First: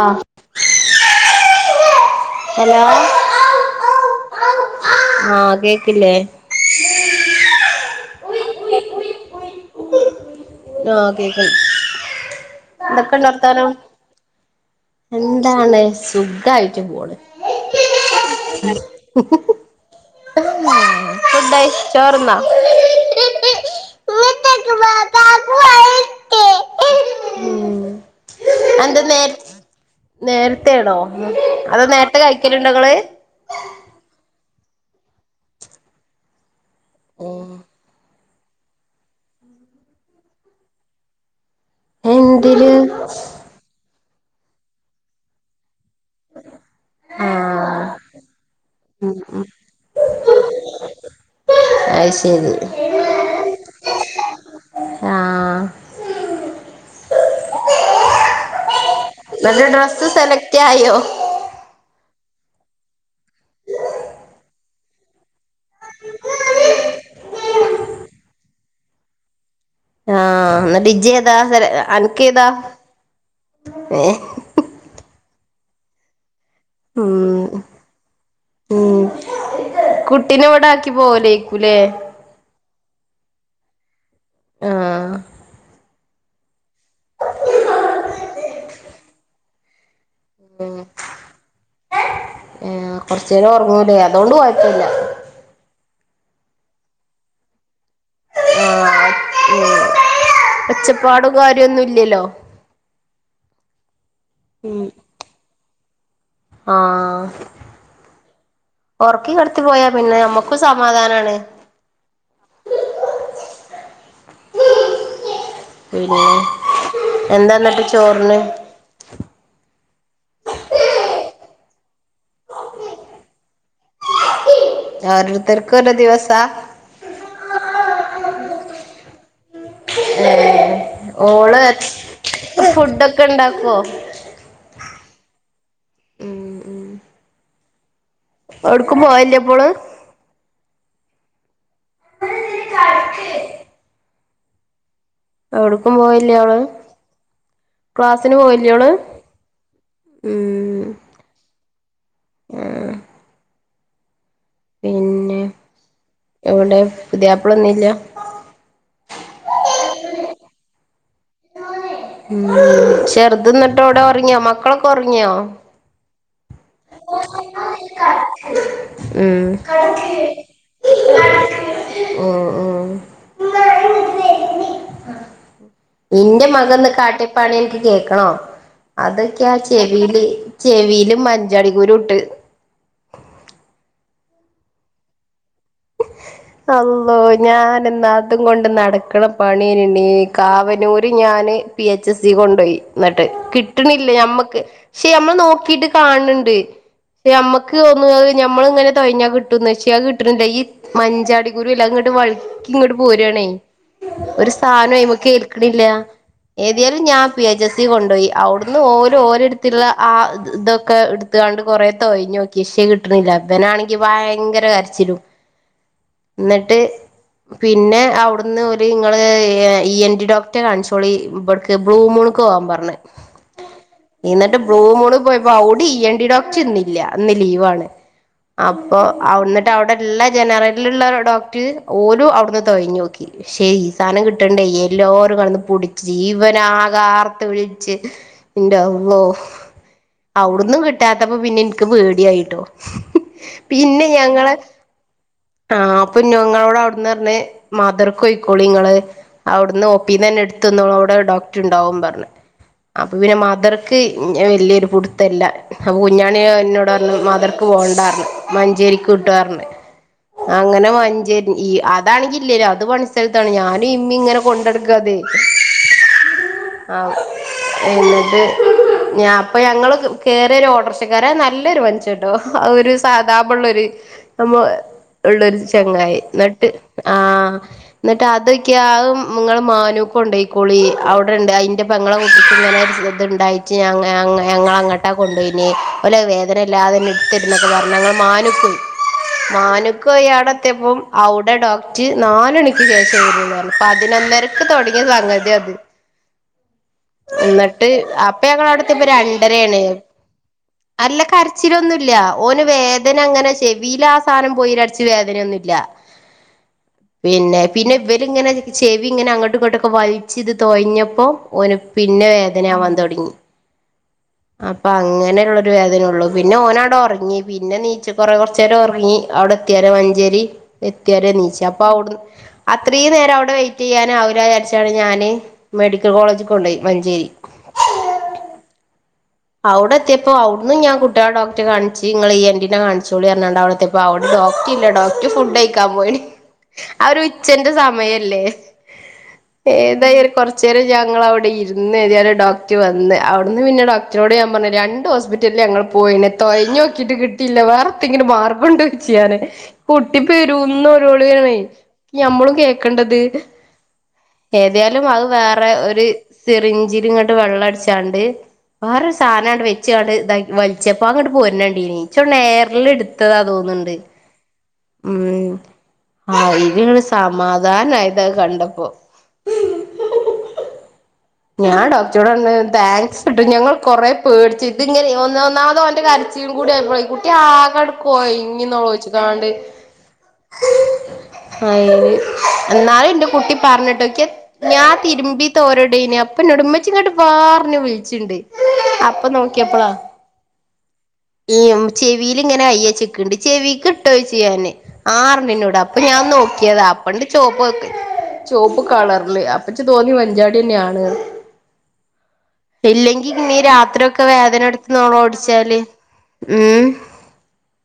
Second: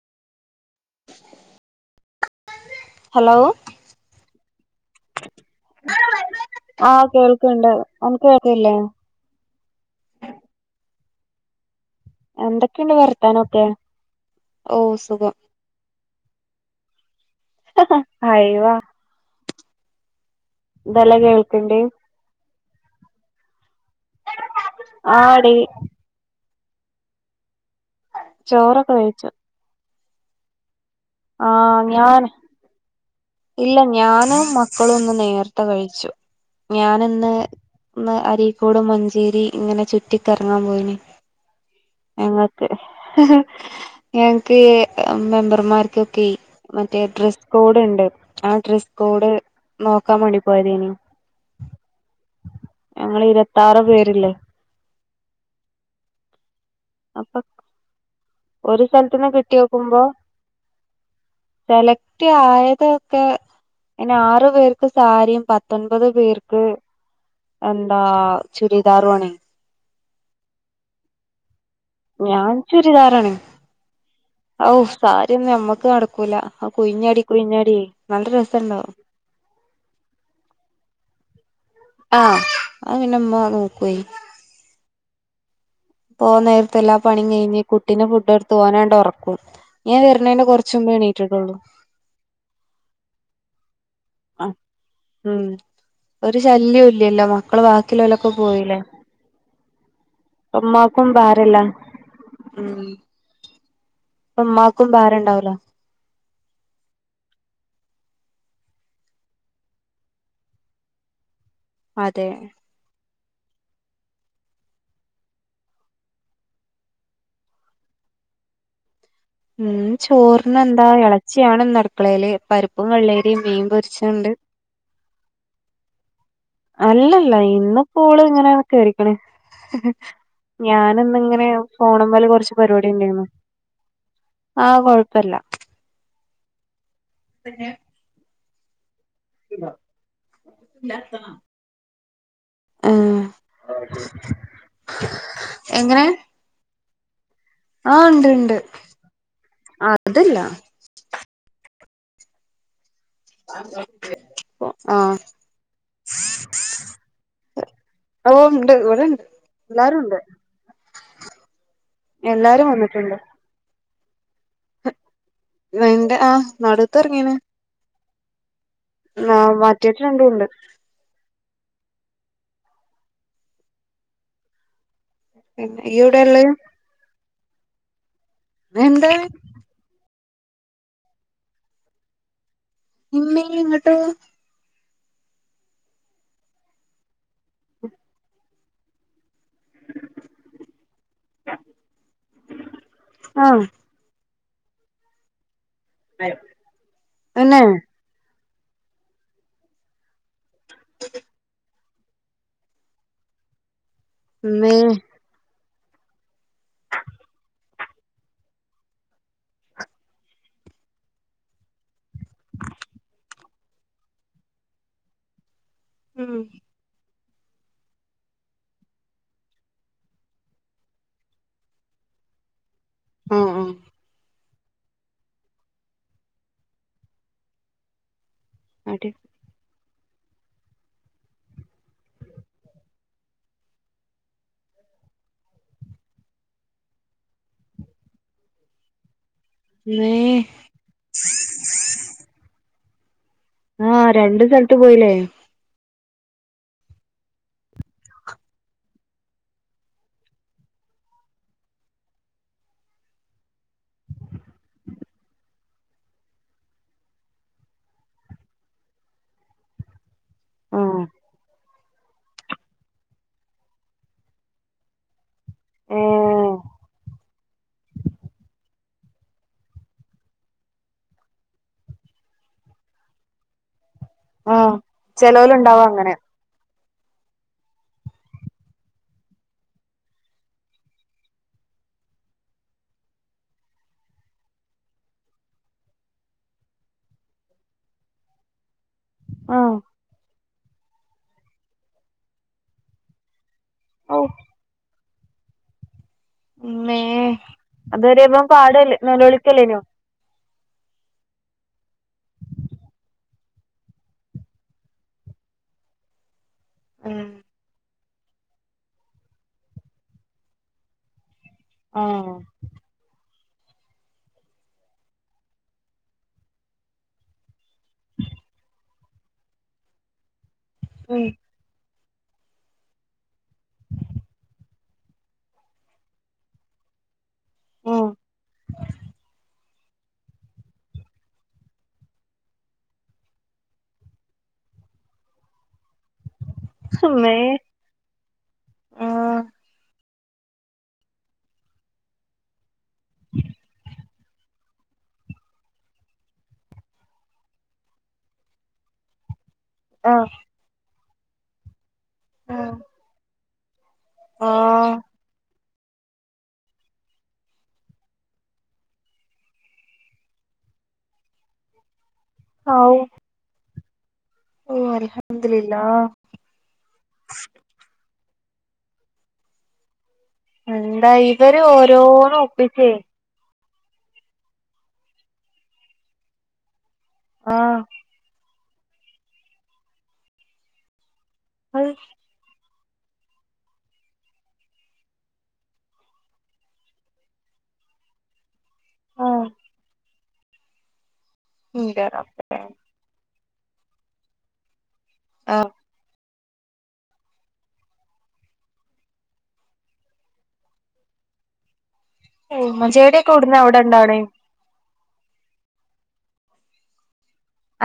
ആഹ് hello hello ആഹ് കേ‌ക്കില്ലേ ആഹ് കേൾക്കെണ്ട് അൻക്ക് കേൾ‌ക്കില്ലേ ആഹ് കേക്ക് എന്തൊക്കെണ്ട് വർത്താനൊക്കെ ഓഹ് സുഖം എന്താണ് സുഖായിട്ട് പോണ് [inaudible] ഇതല ഫുഡയി കേൾ‌ക്കിണ്ട് ചോറ്ന്നോ ആടീ ഉം ചോറൊക്കെ എന്താ കഴിച്ചു നേര് നേരത്തേണോ ആഹ് അതോ നേരത്തെ ഞാൻ കഴിക്കല്ണ്ടോങ്ങള് ഇല്ല ഞാനും മക്കളും ഇന്ന് നേർത്തെ കഴിച്ചു ഞാന്ന്ന് ന്ന് അരീക്കോട് മഞ്ചേരി ഇങ്ങനെ ചുറ്റിക്കറങ്ങാൻ പോയിന് എന്തില് ഞങ്ങക്കടെ ഞങ്ങക്ക് ഈ മെമ്പർമാർക്ക് ത്തി മറ്റേ ഡ്രസ്സ് കോഡ് ആഹ് ഉണ്ട് ആ ഡ്രസ്സ് കോഡ് നോക്കാമാണ്ടി പോയതേനി അയ്ശെരി ഞങ്ങള് ഇരുപത്താറ് പേരില്ലേ ആഹ് [inaudible] അപ്പൊം ഒരു സ്ഥലത്ത്ന്ന് കിട്ടി എന്നിട്ട് യോക്കുമ്പോ ഡ്രസ്സ് സെലക്ട് ആയോ സെലക്ട് ആയതൊക്കെ ഇങ്ങനെ ആറു പേർക്ക് സാരിയും പ ത്തൊൻപത് പേർക്ക് എന്താ ചുരിദാറുവേണേ ആ എന്നിട്ട് ഇജ്ജ് ഏതാ സെല അൻക്കേതാ ഞാൻ ചുരിദാറാണ് ഏ ഔ സാരിയൊന്നും അമ്മക്ക് നടക്കൂല ആ കുയിഞ്ഞാടി കുഴിഞ്ഞാടിയേ നല്ല രെസംയിണ്ടാവും കുട്ടിനേ ഇവിടാക്കി പോവൂലേക്കുല്ലേ ആ അത് പിന്നെ ഉമ്മ നോക്കുവേ ആഹ് പോവാൻ നേരത്ത് എല്ലാ പണിം കഴിഞ്ഞ് കുട്ടിനെ ഫുഡ് കൊടുത്ത് ഓനട് ഒറക്കും ഏ വര്ണേന്റെ കൊറച്ച് മുമ്പേ എണീറ്റുട്ടുള്ളൂ ഏ കൊറച്ചേരം ഒറങ്ങൂലേ ആ ഉം ഒരു ശല്യം ഇല്ലല്ലോ മക്കള് ബാക്കിയുള്ളോലൊക്കെ പോയി ആ അതെ ഉമ്മാക്കും ഭാരല്ല പ്പം ഉമ്മാക്കും ഭാരം ഉണ്ടാവൂലാ ആഹ് ഒറക്കി കെടത്തി പോയാ പിന്നെ നമ്മക്കും സമാധാനാണ് അതെ പിന്നെ എന്താ എന്നിട്ട് ചോറിന് ഉം ചോറിന് എന്താ എളച്ചിയാണ്ന്ന് അടക്കളേല് പരിപ്പും വെള്ളെരിയും മീൻ പൊരിച്ചെ ഇണ്ട് ആരുത്തർക്ക് പ്രത് ദിവസാ അല്ലല്ല ഇന്നു ഇപ്പോ ഓള് ഇങ്ങനെ കേറിക്കണ് ഏഹ് ഞാന് ഇന്നിങ്ങനെ ഓള് ഫോണുമ്മേല് കൊറച്ച് പരിപാടി ഇണ്ടേരുന്നു ഉവ്വോ ആ കൊഴ്പ്പല്ല പിന്നെ ഓടുക്കും പോവല്യ [inaudible] ഉം [inaudible] ഏടുക്കും എങ്ങനെ പോയില്ലേ അവള് ആഹ് ഉണ്ട് ക്ലാസിന് ഉണ്ട് പോയില്ലെ ഓള് അതില്ല ഉം ക്ലാസ്സക്ക് പിന്നെ എവിടെ പുതിയാപ്പിള ന്നില്ലാ ഓ ഇണ്ട് ഇവിടെണ്ട് എല്ലാരും ഉണ്ട് മ് എല്ലാരും വന്നിട്ടുണ്ട് ചെറുത് ന്നിട്ടോ എവിടെ ഒറങ്ങിയോ മക്കളൊക്കെ ഒറങ്ങിയോ ന്നിണ്ട് ആ നടൂത്തെ ഒറങ്ങീന് ന ഉം റ്റേര് രണ്ടും ഉണ്ട് ഉം ഉം പിന്നെ ഇയ്യ് എവിടെയാ ഉള്ളെ ഇന്റെ മകൻ ഇന്ന് കാട്ടിയ പണി എനക്ക് കേക്കണോ എന്താ അതൊക്കെയാ ചെവിയില് ചെവിയില് മഞ്ചാടിക്കുരു ഇട്ട് ഇമ്മേ ഇങ്ങിട്ടോ അള്ളോ ഞാന് എന്നാ അതും കൊണ്ട് നടക്കണ പണിയേനുണ്ണീ കാവനൂര് ഞാന് പി എച്ച് എസ് സി കൊണ്ടോയി എന്നിട്ട് ആഹ് കിട്ടണില്ല ഞമ്മക്ക് പക്ഷെ അമ്മള് നോക്കിട്ട് കാണണുണ്ട് ക്ഷെ തന്നെ ഞമ്മക്ക് ഒന്ന് അത് ഞമ്മള് ഇങ്ങനെ തൊഴഞ്ഞാ കിട്ടുംന്ന് വെച്ച് അത് കിട്ടണില്ല ഈ മഞ്ചാടി കുരു ഇല്ലേ അത് ഇങ്ങോട്ട് വഴ്ക്കി ഇങ്ങോട്ട് പോരുവാണേ ഒരു ഇമ്മേ സാനം അയ്മക്ക് ക്കിണില്ല ഏതിയാലും ഞാൻ പി എച്ച് എസി കൊണ്ടോയി അവിടുന്ന് ഓര് ഓരെടുത്തിള്ള ആഹ് ഇത് ഇതൊക്കെ എട് ത്തുകാണ്ട് കൊറേ തോയ്ഞ്ഞോക്കി ഇക്ഷേ കിട്ടണില്ലാ ഇവനാണെങ്കി വയങ്കര കരച്ചിലും എന്നിട്ട് പിന്നെ അവിടുന്ന് ഒരു ഇങ്ങള് ഇ എൻ ഡി ഡോക്ടറെ കാണിച്ചോളീ ഇവട ബ്ലൂമൂണ്ക്ക് പോവാൻ പറഞ്ഞ് മ് മ് ഇന്നട്ട് ബ്ലൂമൂണ് പൊയ്പ്പോ അവിടെ ഇ എൻ റ്റി ഡോക്ടർ ഇന്നില്ല ഇന്ന് ലീവാണ് അപ്പൊ അടി അവി എന്നിട്ട് അവിടെ ഉള്ള ജനറലിലുള്ള ഒരു ഡോക്ടറ് ഓരും അവിടുന്ന് തൊയഞ്ഞു നോക്കി ക്ഷേ ഈ സാനം കിട്ടണ്ടേ യെല്ലാരും കെടന്ന് പുടിച്ച് ഇവനാകെ ആർത്ത് വിളിച്ച് എന്റെ അള്ളോ ഇമ്മേ അവിടുന്നും കിട്ടാത്തപ്പോ പിന്നെ എനിക്ക് പേടിയായിട്ടോ പിന്നെ ഞങ്ങള് ഇന്ന് പോയില്ലേ ആഹ് അപ്പൊ ഞങ്ങളോട് അവിടുന്ന് പറഞ്ഞ് മതറൊക്ക് പോയിക്കോളി നിങ്ങള് അവിടുന്ന് ഒപ്പീന്നന്നെ എടുത്തുനിന്നോള് അവിടെ ഡോക്ടർ ഉണ്ടാവും പറഞ്ഞ് അപ്പൊ പിന്നെ മദർക്ക് വലിയൊരു പുടുത്തില്ല അപ്പൊ കുഞ്ഞാണി എന്നോട് പറഞ്ഞ് മദർ ക്കു പോകണ്ടാര്ന്നു മഞ്ചേരിക്ക് വിട്ടാന്നറഞ്ഞു അങ്ങനെ ആഹ് മഞ്ചേ ഈ അതാണെങ്കി ഇല്ലേല്ലോ അത് പണി സ്ഥലത്താണ് ഞാനും ഇമ്മിം ഇങ്ങനെ കൊണ്ടെടുക്കാത് ഏഹ് ആഹ് എന്നിട്ട് ഞാൻ അപ്പൊ ഞങ്ങള് കേറിയൊരു ഓട്ടോർഷക്കാരൻ നല്ലൊരു മുനഷ്യൻട്ടോ അത് ഒരു സാദാപോലെ ഉള്ളൊരു അമ്മ ആഹ് ഉള്ളൊരു ചെലോലുണ്ടാവും അങ്ങനെ ചങ്ങായി എന്നിട്ട് ആഹ് എന്നിട്ട് അതൊക്കെ ആഹ് നിങ്ങള് മാനൂക്ക് കൊണ്ടോയിക്കോളി അവിടൊണ്ട് അതിന്റെ പെങ്ങളെ കുട്ടിക്ക് ഇങ്ങനെ ഇതുണ്ടായിട്ട് ഞ ഞങ്ങ ഞങ്ങളങ്ങട്ടാ കൊണ്ടോയിന് ഓല് വേദനയില്ലാതെ തന്നെ എടുത്തിരുന്നൊക്കെ പറഞ്ഞ് ഞങ്ങൾ മാനുക്കു ആഹ് മാനുക്ക് പോയി അവടെത്തീപ്പോ അവിടെ ഡോക്ടറ് നാലുമണിക്ക് ശേഷേ വരൂന്ന് പറഞ്ഞ് ഔ പതിനൊന്നരക്ക് തൊടങ്ങിയ സംഗതിയാ അത് ഇമ്മേ എന്നട്ട് അതുവരെ അപ്പ ഇവൻ പാടല്ലേ ഞങ്ങളവിടെത്തിയപ്പോ നിലോളിക്കല്ലേനോ രണ്ടരയാണ് അല്ല കരച്ചിലൊന്നുംല്ല ഓന് വേദന അങ്ങനെ ചെവീലാസാനം പോയി ര ച്ച് വേദനയൊന്നുല്ല ആഹ് പിന്നെ പിന്നെ ഇവരിങ്ങനെ ചെവി ഇങ്ങനെ അങ്ങോട്ടും ഇങ്ങോട്ടൊക്കെ വലിച്ച് ഇത് തോയ്ഞ്ഞപ്പോ ഓന് പിന്നെ ആഹ് വേദനയാവാൻ തൊടങ്ങി അപ്പം അങ്ങനൊള്ളൊരു വേദനയൊള്ളു പിന്നെ ഓന് അവിടെ ഉറങ്ങി പിന്നെ എനീച്ച് കുറേ കുറച്ചേരം ഉറങ്ങി അവിടെ എത്തിയരെ മഞ്ചേരി ഉം എത്തിയരെ എനീച്ച് അപ്പൊ അവിടുന്ന് അത്രീം നേരം അവിടെ വെയിറ്റെയ്യാൻ ആവില്ല വിചാരിച്ചാണ് ഞാന് മെഡിക്കൽ കോളേജിൽ കൊണ്ടോയി മഞ്ചേരി ഉം അവടെത്തിയപ്പോ അവുടന്ന് ഞാൻ കുട്ടികളെ ഡോക്ടറെ കാണിച്ച് ഇങ്ങള് ഇ എൻ റ്റി നെ കാണിച്ചോളി പറഞ്ഞിണ്ട് അവിടെത്തെ അപ്പൊ അവടെ ഡോക്ട്രില്ല ഡോക്ടർ ഫുഡ് കൈക്കാൻ പോയിണ് അവര് ഇമ്മേ ഉച്ചേന്റെ സമയല്ലേ ആഹ് ഏതായാലും കുറച്ചു നേരം ഞങ്ങള് അവിടെ ഇരുന്ന് ഏതായാലും ഡോക്ടർ വന്ന് അവിടുന്ന് പിന്നെ ഡോക് അച്ഛനോട് ഞാൻ പറഞ്ഞ് രണ്ട് ഹോസ്പിറ്റലിൽ ഞങ്ങൾ പോയീന് തൊയ്ഞ്ഞു നോക്കിട്ട് കിട്ടീല്ല വേറെന്തിങ്കിനും മാർഗൊണ്ടോന്ന് ചോ യിച്ചു ഞാന് കുട്ടി പെരുംനിലോളിയാണ് ഞമ്മളും ആഹ് കേൾക്കണ്ടേത് ഏതായാലും ഔ അത് വേറെ ഒരു സിറിഞ്ചില് ഇങ്ങട്ട് വെള്ളം അടിച്ചാണ്ട് വേറൊരു സാധനം അങ്ങോട്ട് വെച്ച്ങ്ങാണ്ട് ഇതാ വലിച്ചപ്പോ അതിങ്ങോട്ട് പോരുന്ന കണ്ടീനി നിച്ച് എയറില് എടുത്തതാ തോന്നുണ്ട് ഓ അൽഹംദുലില്ലാഹ് ആഹ് ഇരുങ്ങൾ സമാധാനായി ഇതൊക്കെ കണ്ടപ്പോ. എന്താ ഇവര് ഓരോന്ന് ഒപ്പിച്ചേ പട്ട ഞങ്ങൾ കൊറേ പേടിച്ച് ഇതിങ്ങനെ ഒന്ന ഒന്നാതോ ഓന്റെ കരച്ചിലും കൂടി ആയപ്പഴേ കുട്ടി ആഹ് ആകെ കൊയിഞ്ഞ്ന്ന്ഓച്ച്ക്കാണ്ട് [unintelligible] എന്നാലും എന്റെ കുട്ടി പറഞ്ഞിട്ട്ക്കെ ഞാൻ തിരുമ്പി തോരടിനെയ അപ്പൊനൊടുമ്മച്ചി ഇങ്ങൊട്ട് വാറിഞ്ഞ വിളിച്ചുണ്ട് അപ്പൊ ആഹ് നോക്കിയപ്പളാ.. ഈ ന്റെ ചെവിൽ റബ്ബേ ഇങ്ങനെ അയ്യ ചെക്ക്ണ്ട് ചെവിക്ക് ഇട്ടോച്ച്യൻ ആഹ് ആറൊണ്ടിന്റോടെ. അപ്പോഞാൻ നോക്കിയതാ അപ്പണ്ട് ചൊപ്പോ ക്ക്. ചോപ്പ് കളറില് അപ്പച്ച് തോന്നി മഞ്ചാടിന്നെ ആണ്ന്ന്. ഇല്ലെങ്കി ഉമ്മൻചാടിയൊക്കെ ന്നീ എവിടുന്നാ അവിടെ ഇണ്ടാവണേ രാത്രിയൊക്കെ വേദന എടുത് നോളോടിച്ചാല് ഉം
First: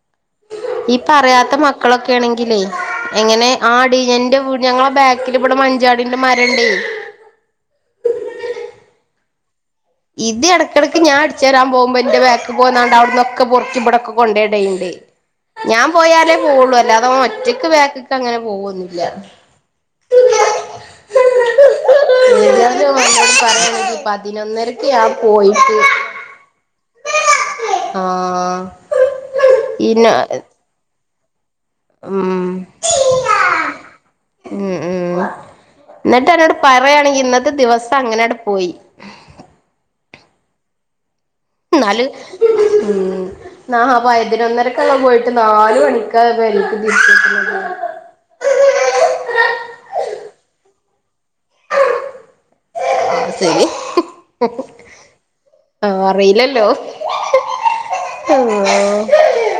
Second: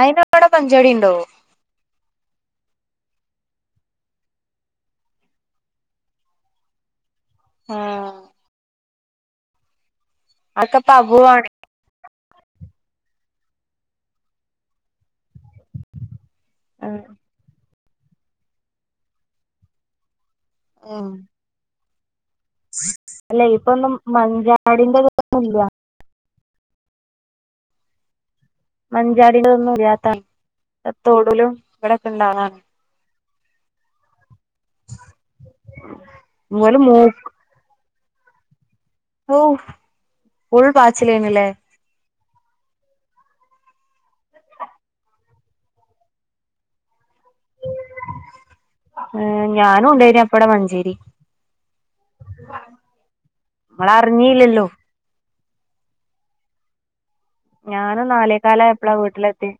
അയിനവിടെ മഞ്ചാടി ഈ ഇണ്ടോ പറയാത്ത മക്ക ക്കളൊക്കെ യാണെങ്കിലേ എങ്ങനെ ആടീ ഞ്ഞന്റെ വീട് ഞങ്ങള ബാക്കിൽ ഇവിടെ മഞ്ചാടീന്റെ മരോണ്ടേ. ആഹ് അതൊക്കെപ്പ ഇതിടക്കിടക്ക് ഞാൻ അപൂർവാണ് അടുച്ചാരാൻ പോകുമ്പോന്റെബാക് പോന്നാണ്ട് അവിടന്നൊക്കെ പൊറുക്കി ഇവിടൊക്കെ കൊണ്ടേടയ്ണ്ട് ഞാൻ പോയാല് പോള്ളു അല്ലാതെ ഒറ്റക്ക് ബാക്കിക്ക് അങ്ങനെ പോവുന്നില്ല ഉം അട് [unintelligible] അല്ലെ ഇപ്പൊന്നും പറഞ്ഞ പതിനൊന്നര മഞ്ചാടിന്റെതൊന്നും ഇല്ല യാപോയിട്ട് ആഹ് മഞ്ചാടീടതൊന്നുല്ലാത്ത പിന്നെ തോടുലും. ഉം. ഉം ഉം എന്നിട്ടരോട് ഓല് മൂ പറയാണെങ്കി ഇന്നത്തെ ദിവസം അങ്ങനട്പോയി. ഉം ഉൾബാച്ചിലേനല്ലേ? ന്നാല് ഉം. നാ പയതിനൊന്നരക്കള്ള പോയിട്ട് നാലുണിക്കാ വരുന്ന [unintelligible] ആഹ് ഞാനുണ്ടായിനേ അപ്പടെ മഞ്ചേരി. സെരി നമ്മളറിഞ്ഞീല്ലല്ലോ ആറീലല്ലോ? ഞാനും നാലേകാലായപ്പളാ വീട്ടിലെത്തി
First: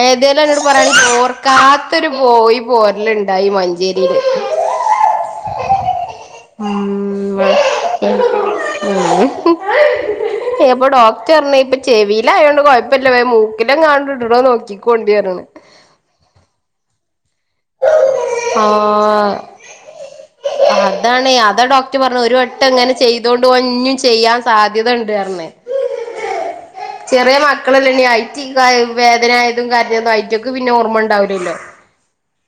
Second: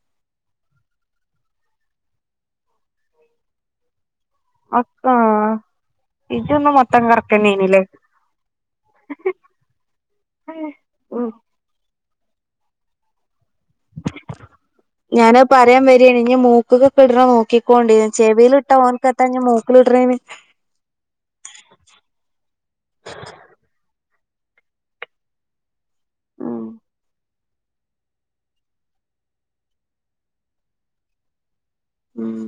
ഏതേലും എന്നൊട് പറയണ ഓർക്കാത്തൊരു പോയി പോരലുണ്ടായി മഞ്ചേരി വീട് [unintelligible] അക്കാ ഇജന്ന് മത്തംകർക് ഉം ഉം.. ഏഹ് എപ ഉം ഡോക്ടർ ഇപ്പൊ ചെവീലായോണ്ട് കൊഴയപ്പില്ല വേമൂക്കിലങ്ങാണ്ടടടോ നോക്കിക്കൊണ്ടര്ണു. വേംവരീൻ ഇനി മൂക്ക്‌ക്ക്‌ടണ നോക്കിക്കോണ്ടി ചെവിലിട്ട ഓനക്കത്തന്നെ മൂക്കിലിട്റേന്. അതാണേ അതാ ഡോക്റ്റ് പറഞ്ഞത് ഒരു വട്ടംങ്ങനെ ചെയ്തോ ട്ടൊഞ്ഞിൻ ചെയ്യാൻ സാധ്യത ഉണ്ടറ ഞ്ഞ് ഉം ചെറിയ മക്കളല്ലേ ഇനി ഐടി കായും വേദനയായതും കാര്യും ഐറ്റക്ക് പിന്നെ ഓർമ്മ ഉണ്ടാവലൂല്ലല്ലൊ. ഉം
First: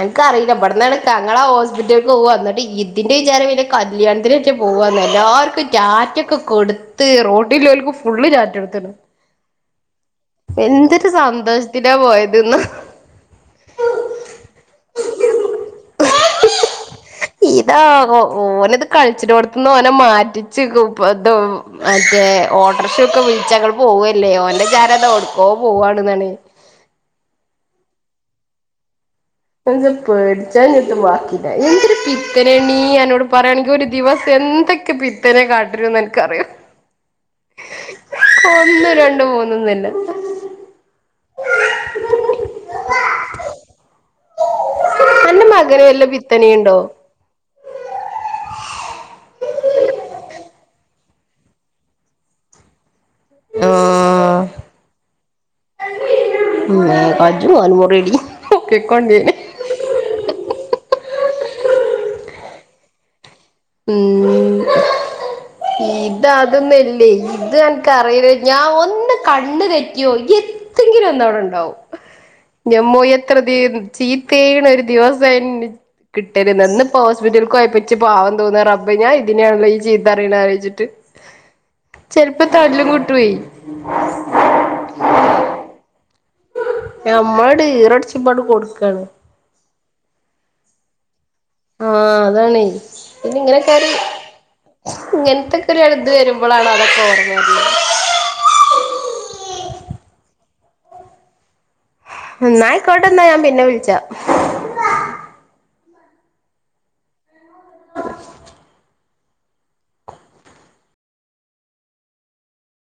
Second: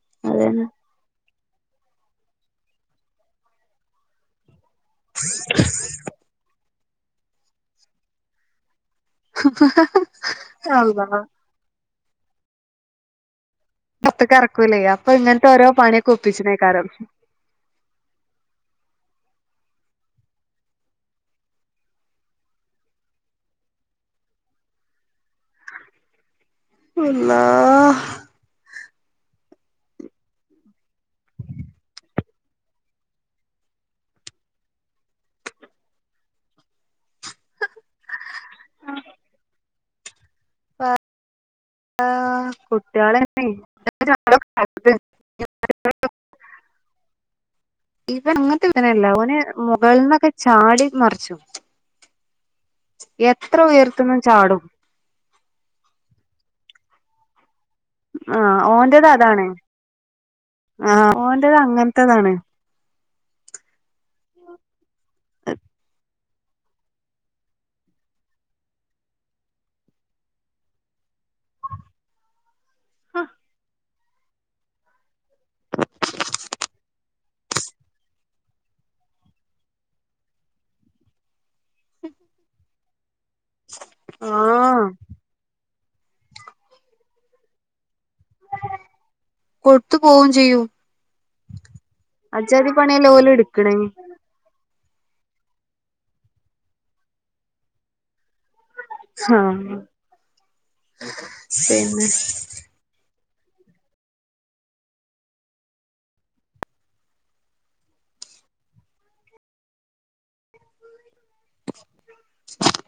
എന്ക്കറിയില്ല അതന്നെ ഇബ്ടന്നള്തങ്ങളാ ഹോസ്പിറ്റ ക്കോവന്നിട്ട് ഇതിന്റെചാരം വെല്യ കല്യാണത്തിന്- പോവാന്നെ എല്ലാർക്കും റ്റാറ്റെക്കെ കൊടുത്ത് റോഡിലോൽക്ക് ഫുള്ള് റ്റാറ്റൊടുത്ത് അള്ളാ എന്തൊര് സന്തൊഷ്ത്തിലാ പോയതിന്ന പത്ത്ക്കറക്കൂലെ അപ്പൊ ഇങ്ങൻത്തെ ഓരോ പണിയെക്കെ ഒപ്പിച്ചിനിക്കാരോ. ഇതാ ഓ ഓനിത് കളിച്ചിടോട്ത്ത്ന്ന്‌ ഓനെ മാറ്റിച്ച് ഗുപ്പദോവ് അതേ ഓട്ടർഷൊക്കെ വിളിച്ചങ്ങള് പോവല്ലേഓന്റെചാരന്താ വിട്ക്കോ പോവാണ്ന്നാണ്. അള്ളാഹ്.. എന്ത് പേടിച്ചാഞ്ഞിട്ട് വാക്കീല എന്തരു പിത്തരെണീ യെന്നോട് പറയാണെങ്കി ഒരു ദിവസം എന്തൊക്ക ക്ക്‌ പിത്തനെ കാട്ടരുന്നെൻക്കറിയ്യ്യൊ? ഒന്ന്‌ രണ്ട് മൂന്ന്‌ന്നില്ല. ആ കുട്ടികളെന്നെയ് ന്റെ മകന് വല്ല പിത്തനിയുണ്ടോ? ഇവങ്ങത്തെ വേനല്ല ഓന് മുകളിന്നക്കെ ചാടി മറിച്ചു എത്ര ഉയര്ത്ത്ന്നും ചാടും മ്മ് കജ്ജും കാലും മുറിം ആ ഓന്റത് അതാണ് ആ ഓന്റത് അങ്ങൻത്തതാണ് ഉം ഇതതൊന്നില്ലേ ഇത് അൻക് അറിയോ ഞാഒന്ന് കണ്ണ് തെറ്റിയോൽക്ക് എ ത്തെങ്കിലും ഒന്നവിടണ്ടാവും ഞമ്മോ എത്ര ദി ചീത്തേണ് ഒരു ദിവസയ്ന് കിട്ടല് നോ ന് ഇപ്പോ ഹോസ്പിറ്റലൽക്കോയ്പ്പ ച്ച് പാവം തോന്നാറബ് ഞാ ഇതിനാണല്ല ഈ ചീതറീണീച്ചിട്ട് ചെൽപ്പം തല്ലും കിട്ടുയ് ആഹ് നമ്മളട് ഈറടുച്ചുബാണ്ട് കൊടുക്കാണ് കൊട്ത്തു പോവും ചെയ്യൂം ആ അതാണൈ പണിയല്ലേ ഓല് പിന്നെ എടുക്കണേ ഇങ്ങനെയൊക്കൊര് ഇങ്ങനത്തൊക്കെരു എഴുത് വരുമ്പോളാണതൊക്കെ ഓർമ്മവര്നത് ആ പിനെ ന്നായിക്കോട്ടെ ന്നാ ഞാം പിന്നെ വിൾച്ച [unintelligible] [unintelligible]